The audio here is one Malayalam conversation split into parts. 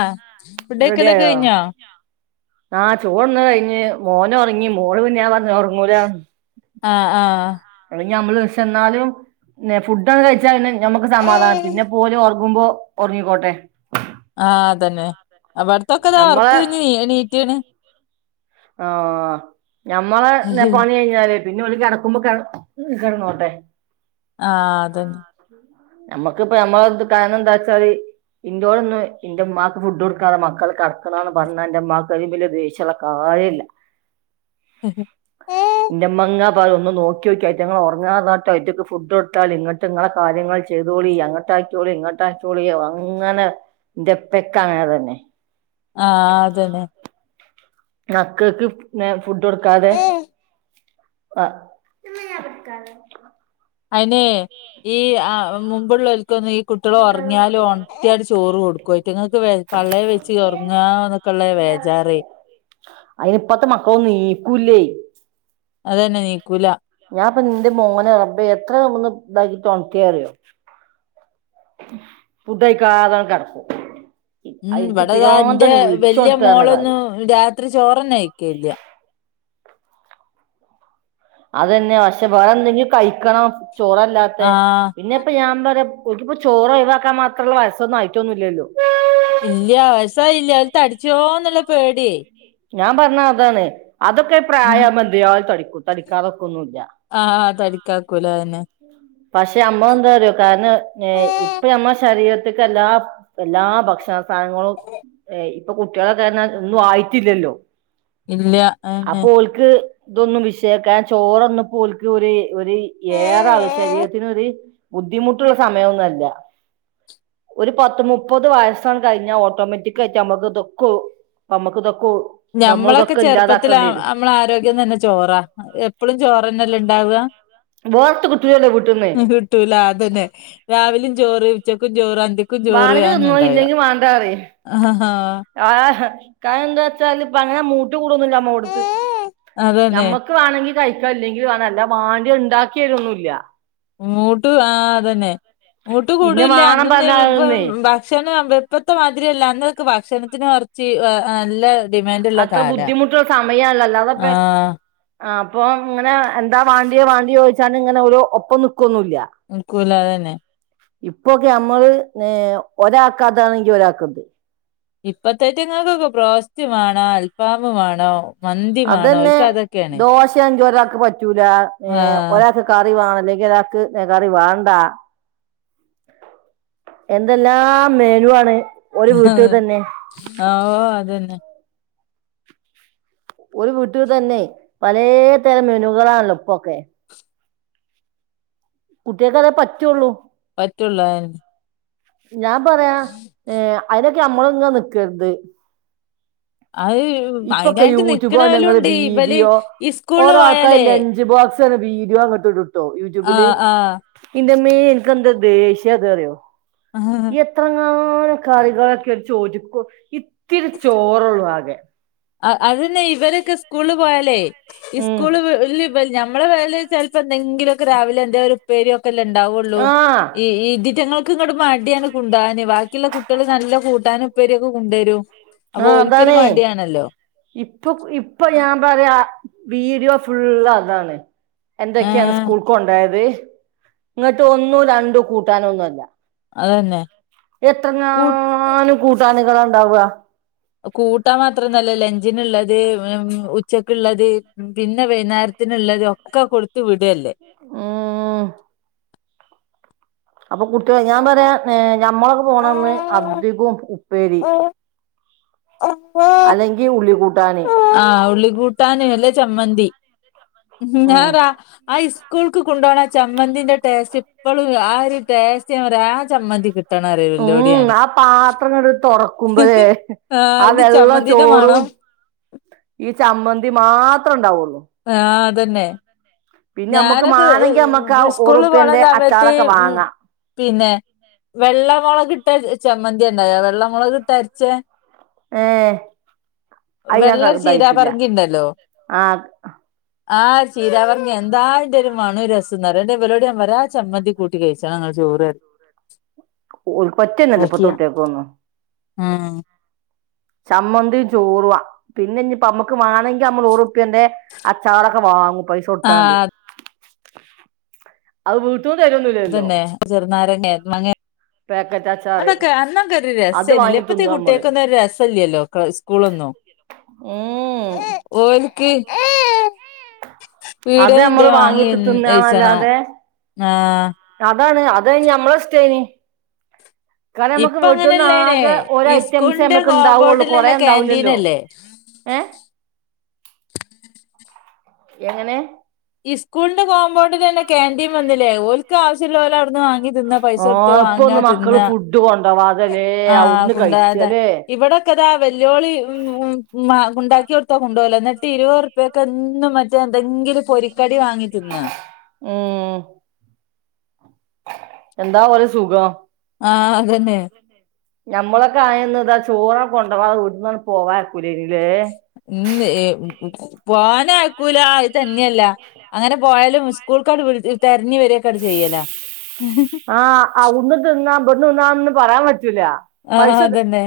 ആഹ് ആ ഫുഡ്ഡയ്ക്കലൊക്കെ റെഡിയായോ കഴിഞ്ഞോ ആ ചോർന്ന് കഴിഞ്ഞ് [unintelligible] മോന് ഒറങ്ങി മോള് പിന്നെ വർ [unintelligible] ആ ആ അല്ലെങ്കിൽ നമ്മള് പഷേ ന്നാലും ന്നെ ഫുഡൊക്കെ കഴിച്ചാ പിന്നെ ഞമ്മക്ക് സമാധാനം പിന്നെപോല്ർ ക്കുമ്പോ ഉറങ്ങിക്കോട്ടെ ആ അതന്നെ അവട്ത്തൊക്കതാ നമ്മളെ ഓർക്കഴിഞ് എനീറ്റ്ണ് ആഹ ഞമ്മള എന്നാ ആഹ് പണി കഴിഞ്ഞാല് പിന്നെ ഒളി കിടക്കുമ്പോ ക കിടങ്ങോട്ടെ ആഹ അതന്നെ നമ്മുക്കിപ്പ നമ്മ കാരണം എന്താ വച്ചാല് ഇറയോട്ൊന്നന്ന് ഇ ഉമാക്ക് ഫുഡ് കൊടുക്കാതെ മക്കൾ കറക്കണംന്ന് പറഞ്ഞ എ്റെമാ അ ദേശ കഴയില്ല ഇ മങ്ങ അപ്പ ഒന്നന്ന് നോക്കി നോക്കി റ്റ ഇങ്ങൾ ഉറങ്ങാതാട്ടോ റ്റക്ക് ഫുഡ് ഇട്ടി ഇങ്ങട്ട് ഇങ്ങളെ കാര്യങ്ങൾ ചെയ്തോളി അങ്ങട്ടക്കോളി ഇങ്ങോട്ടാക്കക്കോളിോ അങ്ങനെ എന്റെപ്പക്ക അങ്ങനെ തന്നെ ആഹ അതന്നെ നക്കക്ക് പി ഫുഡ് കൊടുക്കാതെ [unintelligible] അയിനെ ഈ ആ മുമ്പുള്ളോലി [unintelligible] ഈ കുട്ടിയള് ഒറങ്ങിയാലും ഒണത്തിയാണ് ചോറ് കൊടുക്കും അയിറ്റ്ങ്ങക്ക് വെ പള്ളേ വെയിച്ച് ഒറങ്ങാന്നൊക്കെള്ള വേജാറെ അയ്നിപ്പത്തെ മക്കളൊന്നും നീക്കൂല്ലേ അത് തന്നെ നീക്കൂല ഞാൻപ്പൊ ഇന്റെ മോനെ റബ്ബേ എത്ര ഒന്ന് ഇതാക്കി ഒണത്തിയെ അറിയോ ഫുഡായിക്കാതാണ് കെടക്കും ഉം എനിക്ക് ഇവിടതാ എന്റെ പിരാന്താണ് വെല്യ വിളിച്ചൊണത്താ പറഞ്ഞ കാര്യം മോളൊന്നും രാത്രി ചോറന്നെ കയിക്കലില്ല അതെന്നെയാ പക്ഷേ വേറെ എന്തെങ്കിലും കഴിക്കണം ചോറല്ലാത്ത പിന്നെ ആഹ് ഇപ്പ ഞാൻ പറയാ ഓലിക്ക്പ്പോ ചോറ് ഒഴിവാക്കാൻ മാത്രള്ള വയസൊന്നും ആയിറ്റൊന്നുല്ലല്ലോ ഇല്ല വയസ്സ് ആയില്ല തടിച്ചോന്നുള്ള പേടിയെ ഞാൻ പറഞ്ഞ അതാണ് അതൊക്കെ പ്രായവുമ്പോ എന്തായാലും തടിക്കൂ തടിക്കാതെക്കെ ഒന്നുല്ല ആഹ് തടിക്കാക്കൂല അതന്നെ പക്ഷെ നമ്മളെന്താറിയോ കാരണം നെ ഇപ്പ നമ്മളെ ശരീരത്ത് [unintelligible] എല്ലാ എല്ലാ ഭക്ഷണ പഴങ്ങളും ഏ ഇ ഇപ്പൊ കുട്ടികളൊക്കെ [unintelligible] ഒന്നും ആയി ട്ടില്ലല്ലോ ഇല്ല ഏഹ് ഏഹ് ഇതൊന്നും വിഷയാക്കാൻ ചോറൊന്നും ഇപ്പ ഓൽക്ക് ഒരു ഒര് ഏറെ ആവ് ശരീരത്തിനൊരു ബുദ്ധിമുട്ടുള്ള സമയയൊന്നു അല്ല ഒരു പത്ത് മുപ്പത് വയസ്സങ്ങ് കഴിഞ്ഞാ ഓട്ടോമാറ്റിക്കായിട്ട് നമ്മക്ക് ഇതൊക്ക് നമ്മക്ക് ഇതൊക്ക് ഞമ്മളൊക്കെ ചെറുപ്പത്തില് നമ്മടെ ആരോഗ്യം തന്നെ ചോറാ എപ്പഴും ചോറ്ന്നെല്ല ഇണ്ടാവുക വേർത്ത് കിട്ടൂലല്ലോ വീട്ടിന്ന് കിട്ടൂല അത് തന്നെ രാവിലെ ചോറ് ഉച്ചക്കും ചോറ് അന്തിക്കും ചോറ് വാണങ്കി അതന്നെ തിന്നോ ഇണ്ടാവ ഇല്ലെങ്കി വാണ്ടാ പറയും ആ കായം എന്താന്ന് വെച്ചാല് ഇപ്പ അങ്ങനെ മുത്ത- കൂട്ന്നെങ്കിൽ അമ്മ കൊടുക്ക് അതന്നെ നമ്മക്ക് വണെങ്കിൽ- കഴിക്ക അല്ലെങ്കിൽ വേണം അല്ല വാണ്ടി ഉണ്ടാക്കിരൊന്നുമല്ല മൂട്ട് ആ അത് തന്നെ മൂട്ട് ഇന്ന കൂടൂല്ല വാണം അന്നൊന്നും ഇപ്പ പറഞ്ഞാലൊന്നേ ഭക്ഷണം ഇപ്പത്തെമാതിരില്ല അന്നൊക്കെ ഭക്ഷണത്തിന് കുറച്ച് നല്ല- ഡിമാൻഡുള്ള അത്ര കാലാ ബുദ്ധിമുട്ടുള്ള സമയല്ലോ അതൊക്കെ ആഹ് - ആ അപ്പൊ ഇങ്ങനെ എന്താ വാണ്ടിയോ വാണ്ടിയോ ചോയിച്ചാല് ഇങ്ങനെ ഇവര് ഒപ്പം നിക്കും നിക്കൂല അത് തന്നെ ഇപ്പോക്കെ നമ്മള് ഒരാക്കാതാണെങ്കിൽ ഒരാക്ക്‌ അത് ഇപ്പത്തേറ്റങ്ങൾക്കൊക്കെ പ്രോസ്യമാണ് ആ അൽഫാമ് വേണോ അതന്നെ ദോശേംചാ ഒരാക്ക് പറ്റൂല ഏഹ് ആഹ് ഒരാക്ക് കറി വാണ ല്ലെങ്കി ഒരാക്ക് നെ കറി വാണ്ട. എന്തെല്ലാം മെനു വാണ്. അതെ ഓഹ് അതന്നെ ഒരു വീട്ടിൽ തന്നെ പലേതരം മെനുകളാണല്ലോ ഇപ്പൊക്കെ. കുട്ടിയേക്കതേ പറ്റൊള്ളൂ. പറ്റൊള്ളു അതന് ഞാൻ പറയാ ഏഹ് അയ് ക്ക് നമ്മള് ഇങ്ങ നിക്കര്ത് അത് അയിനായിട്ട് യൂട്യൂബാണ് നിക്ക്ണവലും ഞങ്ങൾ ണ്ട്. ഇവല് വീഡിയോ സ്കൂൾല് ഓരോ ആൾക്കാർ പോയാലേ ലഞ്ച് ബോക്സ് വീഡിയോ ഇങ്ങട്ട് ഇടും. ട്ടോ യൂട്യൂബില്. ആഹ് ഇൻ്റെ മ്മേ ഇൻകെന്തൊര് ദേശ്യാത് അറിയോ. ആഹ് എത്രങ്ങാ ാനും കറികളൊക്കെ ഒര് ചോറ്റ്ക്ക് കൊ ഇത്തിരി ചോറൊള്ളൂ ആകെ അ അതന്നെ ഇവരൊക്കെ സ്കൂളിൽ പോയാലേ ഉം ഇസ്കൂള് വ് ല് വൽ ഞമ്മളെ വല് ചെൽപ്പ എന്തങ്കിലൊക്കെ രാവിലെ എന്തേ ഒരു ഉപ്പേര്യൊ ക്കല്ലേ ഉണ്ടാവുള്ളൂ ആഹ് ഇ ഈ ഇതിറ്റങ്ങൾ ക്ക് ഇങ്ങട്ട് മട്യാണ് കുണ്ടവാന് ബാക്കിള്ള കുട്ട്യള് നല്ല കൂട്ടാനും ഉപ്പേര്യൊക്കെ കുണ്ടരും അപ്പൊ ഓൽക്കൊര് മട്യാണല്ലോ ഇപ്പൊപ് ഇപ്പൊ ഞാ പറ്യാ വീഡ്യോ ഫുള്ളതാണ് എന്തൊക്ക്യാണ് ഏഹ് സ്കൂൾക്കാെണ്ടെയെത് ഇങ്ങട്ട് ഒന്നും രണ്ടും കൂട്ടാനൊന്നു അല്ലാ അതന്നെ കൂ എത്രെങ്ങാനും കൂട്ടാന് നാണ്ടാവാ കൂട്ടാം മാത്രാെന്നു അല്ല ലഞ്ചിന്ള്ളത് വേം ഉച്ചക്ക്ള്ളത് പിന്നെ വൈന്നാര്ത്തിന്ള്ളത് ഒക്കെ കൊട്ത്ത് വിടല്ലേ ആഹ് അപ്പൊ കുട്ട്യള് ഞാൻ പറയാ ഏ ഞമ്മളൊകെ പോണന്ന് അ അതികും പേടി അല്ലെങ്കി ഉള്ളി കൂട്ടാന് ആഹ് ഉള്ളി കൂട്ടാന് അല്ലേ ചമ്മന്തി ഉം ഞറാ ആ ഇസ്കൂൾക്ക് കൊണ്ടോണെ ചമ്മന്തിന്റെ ടേസ്റ്റ് ഇപ്പഴും ആ ഒരു ടേസ്റ്റ് ഞാ പറയാആ ചമ്മന്തി കിട്ടും ഉം ആ പാത്രങ്ങട്ട്തുറക്കുമ്പോഴെ ആഹ് ആ അയിന്റെ വെള്ള ചമ്മന്തിന്റെ ചോറും മണം ഈ ചമ്മന്തി മാത്രം ഉണ്ടാവുള്ളൂ ആ അതന്നെ പിന്നെ നമ്മുക്ക് ഞാനൊക്കെ മാണെങ്കി നമ്മുക്ക് ആ [unintelligible] സ്കൂളിൽ പോണ ഒറുപ്പ്യന്റെ സമയത്ത് അച്ചാറൊക്കെ ഉ വാങ്ങാം പിന്നെ വെള്ളമൊകിട്ട ചമ്മന്താ ഇണ്ടാകാ വെള്ളമൊളകിട്ട അരച്ചേ ഏ വെള്ളൊരു അയ്യക്കതായിത്തില്ല ചീരാപറങ്കി ആഹ ആഹ് ചീര പറ- എന്തായന്റെഒരു മണെരസന്നറിയോ ന്ന്ട്ട് ഞാ ഇബലോട് ഞാൻ പറയും ആ ചമ്മന്തിം കൂട്ടി കഴിച്ചണങ്ങൾ ചോറ് അ ഓൽക്ക് പറ്റന്നെല്ല പ്പത്തെ കുട്ട്യാക്കൊന്നും ആഹ ചമ്മന്തിം ചോറുവാ പിന്നെ ഇന്നിനമ്മക്ക് വാണങ്കി നമ്മൾ ഒറു- പ്പ്യന്റെ അച്ചാറൊക്കെ വാങ്ങുംപൈസ കൊടുത്താണ്ട് ആഹ് അവീ തൂ തരൊന്നില്ലല്ലോ നാരങ്ങേ മാങ്ങേ അച്ചാറ് അതൊക്കെ അന്നൊക്കെ ഒരു അത് രസായിനില്ലേ വാങ്ങി ഇപ്പത്തെഈ തിന്നും നമ്മള് കുട്ട്യാക്കൊന്നും ഒരു രസ ഇല്ലല്ലോ സ്കൂളൊന്നും ഉം ഓൽക്ക് അത് പീടിന്നെന്തെ നമ്മള് വാങ്ങി വാങ്ങിയിച്ചണം ആഹ ആ അതാണ് അതയ്നമ്മള ഇസ്റ്റെയ്നി കാരണം നമ്മുക്ക് ഇപ്പ വീട്ടന്ന് അങ്ങനെല്ലേനെ ആകെ ഓരോ ഐറ്റംസേ ഇസ്കൂളിന്റെ നമ്മക്ക് ഇണ്ടാവുള്ളൂ കൊറേ കോമ്പൗണ്ടിലന്നെ ഉണ്ടാവൂലല്ലോ ക്യാന്റീനല്ലേ ഏ എങ്ങനെ ഇസ്കൂളിന്റെ കോമ്പൗണ്ടിലെന്നെ കേന്റീൻ വന്ന്ലെ ഓൽ ക്ക് ആവശ്യല്ലോലെ അവ്ട്ന്ന് വാ ഓ ഇപ്പൊന്നും മക്കള് ഫുഡ് കൊ ആ കൊണ്ടോകാതെ ഇവിടെക്കെതാ വെല്ല്യോള് ഉം ഹും ഉമാ ഇണ്ടാക്കിട്ത്താ കൊണ്ടോവൂല എന്നിട്ട് ഇരുവർപ്പ്യക്കെന്നും മറ്റേ എന്തെങ്കിലും പൊരി കടി വാങ്ങിത്തിന്നാ ഉം എന്താ ഓലസുഖം ആ അതന്നെ ഞമ്മളൊക്കെ ആയന്ന്താ ചോറാ കൊണ്ടാകാതെ വീട്ട്ന്നാ പോകായ്കൂലീനിം ഉം ഏ പോവാനാ അയ‌ക്കൂല തന്നെയല്ല അങ്ങനെ പോയാലും സ്കൂൾക്കട് വിട് തെ ആ അഹുട്ന്ന് തിന്ന ഇബട്ന്ന് തിന്നാ ന്നൊന്നും പറയാൻ പറ്റൂല ആഹ് പൈസ ത അതന്നെ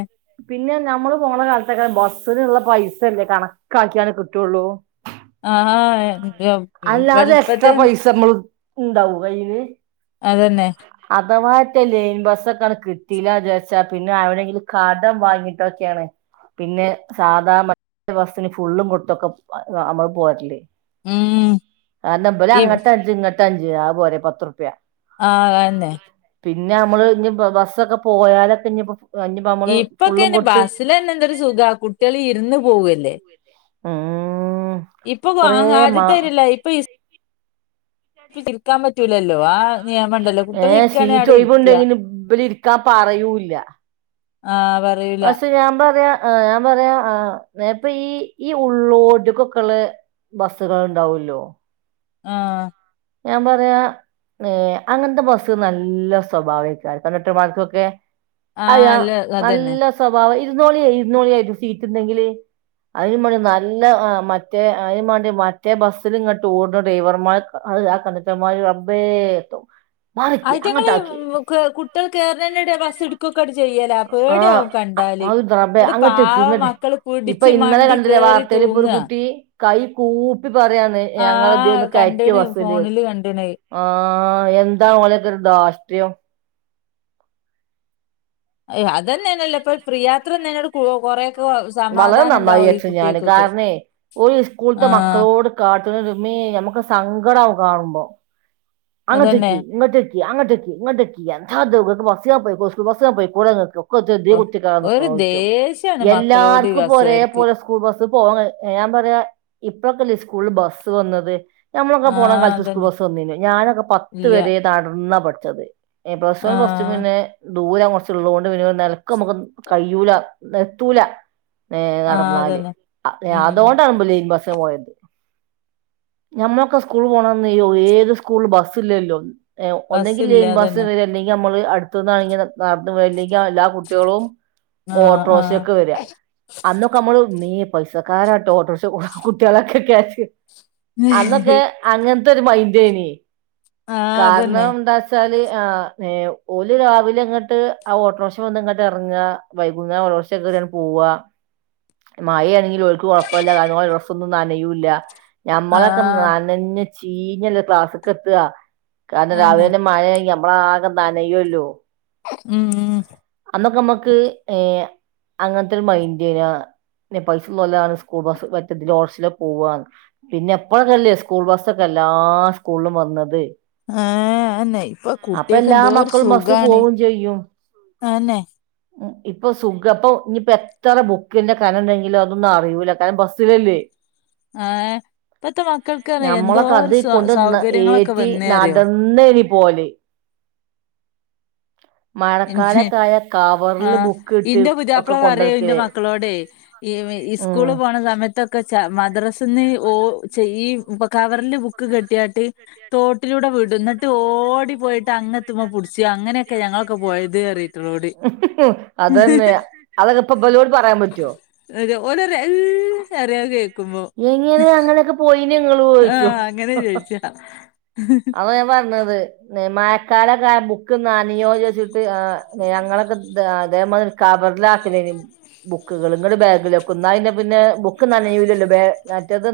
പിന്നെ നമ്മള് പോണ കാൽത്തൊക്കെ ബസ്സ്‌ന്ള്ള പൈസല്ലെ കണക്കാക്യാണ് കിട്ടോള്ളൂ ആ എന്ത്യ ഉം ബല്പത്തെ ണ്ടാവു അയിന് അതന്നെ തവാറ്റേ ലെയിൻ ബസ്സൊക്കാണ് കിട്ടീല്ലാജാര്ച്ച പിന്നെ ആരോടെങ്കിലും കടം വാങ്ങിട്ടൊക്കെണ് പിന്നെ സാധാ മറ്റ് ബസ്സ്ന് ഫുള്ളും കൊടുത്തൊക്കെ അ അമ്മള് പോര്ല് ഉം കാര്ണം ഇബല് ഈ അങ്ങട്ട് അഞ്ച് ഇങ്ങ ത്തഞ്ച് ആ പോരെ പത്ത്ർപ്യ ആ തന്നെ പിന്നെ മ്മള് ഇഞ്ഞ് ഇപ്പ ബസ്സൊക്കെ പോയാലൊക്കെ ഇഞ്ഞിപ്പം ഇപ്പക്കെന് ബസ്സിലെന്നെ എന്തെര് സുഖവാ കുട്ടികള് ഇര്ന്ന്- പോവ് ല്ലേ ആ ഇപ്പൊ പൊ ആദ്യത്താര്യല്ല ഇപ്പ സ്- ഇപ്പ് ചിരിക്കാൻ പ ഏ ഇരിക്കാണെ സീറ്റ് അവിടെ ഇരിക്കുക ഒഴവുണ്ടെങ്കിലും ഇബ് ല് ഇര് ക്കാൻ പറയൂല്ല ആ പറയൂല ആ ഞാൻ പറയ് ആ മേപ്പ് ഈ ഈ ഉള്ളോട്ട്ക്കൊക്കെള്ള ബസ്സ്കൾ ഇണ്ടാവല്ലോ ആ ഞാൻ പറയാ ഏ അങ്ങനത്തെ ബസ്സ് നല്ല സ്വഭാവെക്കാരെ ക ണ്ടക്ടർമാർക്കൊക്കെ ആ അയാ അല്ല അതന്നെ നല്ല സ്വഭാവം ഇരുന്നോളി ഇരുന്നോളി ആയിട്ട് സീറ്റ് ഉണ്ടെങ്കിൽ അതിന് വേണ്ടി നല്ല മറ്റേ അതിന് വേണ്ടി മറ്റേ ബസ്സൽ ഇങ്ങട്ട്ഡോട ണ ഡ്രൈവർമാർ ആ കണ്ടക്ടർമ്മാര് റബേ എത്തോ ആയി്റ്റങ്ങള് കുട്ടികൾ കേറണെറ്റെ ടെയ് ബസ്എടുക്കുകൊക്കെ ചെയ്യലാ ആഹ് പേടാവും കണ്ടാല് അത് റബ്ബേ അടു അങ്ങട്ട്ക്കി പാവ ഇങ്ങട്ട് മക്കള് ഇപ്പൊ പിടിച്ച്ു ഇന്നലെ മണ്ടി കണ്ടില്ലേ കേറി വാർത്തയിൽ ഇപ്പൊ ഒരു തൂങ്ങ കുട്ടി കൈ കൂപ്പ്- ഇപ്പി പറയാന്ന് ഞങ്ങള ദന്നക്കയറ്റവും കണ്ടിണ് വസൂല് ഫോണില് കണ്ടിണ് ആ എന്താ ങ്ങളെയക്കെ ഒരു രാാഷ്ട്രയം അ അതന്നെ തന്നല്ലേ ഇപ്പൊ പ്രിയയാത്രട് കൊറ വളരെ നന്നായി ചച്ചു ഞാന് കാരണേ ഒരു ആ സ്കൂളത്തെ മക്കളോട് കാട്ട [unintelligible] നമ്മുക്ക് സങ്കടവും കാണുമ്പോ അതന്നെ അങ്ങത്തക്ക് ഇങ്ങത്ത- ക്കി അങ്ങട്ടിക്കി ഇങ്ങട്ടിക്കി എന്താ ദ് ബ പോയി ബസ് ങ പോയികൂടെ ങ്ങക്ക് ക്കെ എത്തിനാ ഇദീ ഓ കുത്തിക്കേറാൻ ഒരു നിക്ക്ണോയ്ച്ചും. ദേഷ്യാണ് മക്കളോട് ഈ എല്ലാർക്കും ഇപ്പൊ ഒരേ ബസ്സുകാർക്ക്. പോലെ സ്കൂൾ ബസ് പോ ഞാൻ പറയാ ഇപ്പളൊക്കെല്ലേ സ്കൂള ബസ് വന്നത് മ്മളൊക്കെ പോണം ആഹ് കളത്ത അതന്നെ. സ്കൂൾബസ്ന്നല്ല ഞാന പത്ത് ഇല്ല. വരെ തടർന്ന പ ച്ചത്. ഏ പ്ലസ് വൺ പ്ലസ് ടും ആഹ് പിന്നെ ദൂരം കുറച്ചള്ളതുക കൊണ്ട് പിന്ന നിലക്ക നമുക്ക് കഴൂല നത്തൂല ഏ ആഹ് നടന്നാല് അതന്നെ. ഉം അതുകൊണ്ടുമ്പല്ല ത്താ പോയത്. ഞമ്മൊക്കെ സ്കൂള് പോണന്ന്യ്യോ ഏത് സ്കൂൾ ബസ്സില്ലല്ലോ ഒന്നെങ്കിൽ ബസ്സില്ല ലെൻ ബാസ് അതന്നെ. വരെ അല്ലെങ്കിൽ നമ്മള് അടുത്തുന്നാണ നടന്ന പോല്ലെങ്ക എല്ലാ കുട്ടികളും ആഹ് ആഹ് ഓട്രോഷൊക്കെ വരാ അന്നൊക്കെ നമ്മള് ഇമ്മേ പൈസക്കാരാട്ടോ ഓട്ടോർഷ കുട്ടിയേളക്കെ കേച്ച് അന്നൊക്കെ അങ്ങൻ ദർമാൈെ നീ ആഹ് അതന്നെ. കാരണം എന്താച്ചാല് ആ ഒല് രാവിലെ അങ്ങട്ട് ആ ഓട്ടോറിഷ വന്ന ഇങ്ങോട്ട് ഇറങ്ങാ വൈകുന്നേരം ഓട്ടോറിഷ കേറി അങ്ങ് പോവ മായയാണെങ്കിൽ ഒക്ക് കൊഴപ്പല്ല താനുംഓൾടെ ഡ്രസ്സ്സൊന്നും നനയല്ല ഞമ്മളെ ആഹ് നനഞ് ചീഞ്ഞല്ലേ ക്ലാസ്സ്ക്കെത്താ കാരണം അതന്നെ. രാവിലന്നെ മയേണെ നമ്മള ആകെ നനയുല്ലോ ഉം അന്നൊക്കെ നമ്മക്ക് ഏർ അങ്ങൻത്തെരു മൈൻഡേ... ആഹ്.. അല്ലെ പൈസല്ലോലാണ് സ്കൂൾ ബസ് മറ്റതില് ഓട്രക്ഷല് പോവാന്ന്. പിന്നെ ഇപ്പോഴെക്കല്ലേ സ്കൂൾ ബസ്സൊക്കെ എല്ലാ സ്കൂളിലും വന്നത് ആഏ എന്നെ ഇപ്പൊ അപ്പൊ എല്ലാ കുട്ടിയേക്കെന്തോരു മക്കളും ബസ് സുഖാണ്. പോവും ചെയ്യും ആന്നെ. ഉം ഇപ്പൊ സുഖം അപ്പൊ ഇനിയിപ്പോ എത്ര ബുക്കിന്റെ കന ഉണ്ടെങ്കിലോ അതൊന്നും അറിയൂലാ കാരണം ബസ്സിലല്ലേ ആ... യെ ഞമ്മളൊക്കെ അത് കൊണ്ട് സൗകര്യങ്ങളൊക്കെ ഏറ്റി വന്നേ അറിയോ. നടന്നനി- പോവല് ന്ന മഴക്കാലൊക്കെ ആയ ആ കവറില് ബുക്ക് ഇട്ട് ഇന്റെ ഒക്കെ പുതാപ്ള പറയുവാ ഇന്റെ കൊണ്ടടക്കല് മക്കളോടെ ഈ ഈ ഉം സ്കൂള് പോണ സമയത്തൊക്കെ- മദ്രാസിന്ന് ഓ ഈ കവറില് ബുക്ക് കെട്ടിയാട്ട്- തോട്ടിലൂടെ വിടുന്നിട്ട് ഓടി പോയിട്ട് അങ്ങത്തുമ്പോ പിടിച്ചു അങ്ങനെയൊക്കെ ഞങ്ങൾ- ഞങ്ങളൊക്കെ പോയതേ അറിയത്തില്ല അത് തന്നെ അതൊക്കെ ഇപ്പൊ ഇവലോട് പറയാൻ പറ്റോ െ [unintelligible] എങ്ങനെ അങ്ങൊക്കെ പോയി ഇനി നിങ്ങള് ഉപയോഗിച്ചോ ആഹ് അങ്ങനെ ചോയിച്ചാ അതാ ഞാൻ പറഞ്ഞത് മായക്കാളൊക്ക [unintelligible] ബുക്ക് നയോ ചോച്ചിട്ട് ഞങ്ങളൊക്കെ അതേമാതിരി കവറിലാക്കാല ബുക്കുകളും ബാഗിലക്ക പിന്നെ ബുക്ക് നനയില്ലല്ലോ മറ്റേത് [unintelligible]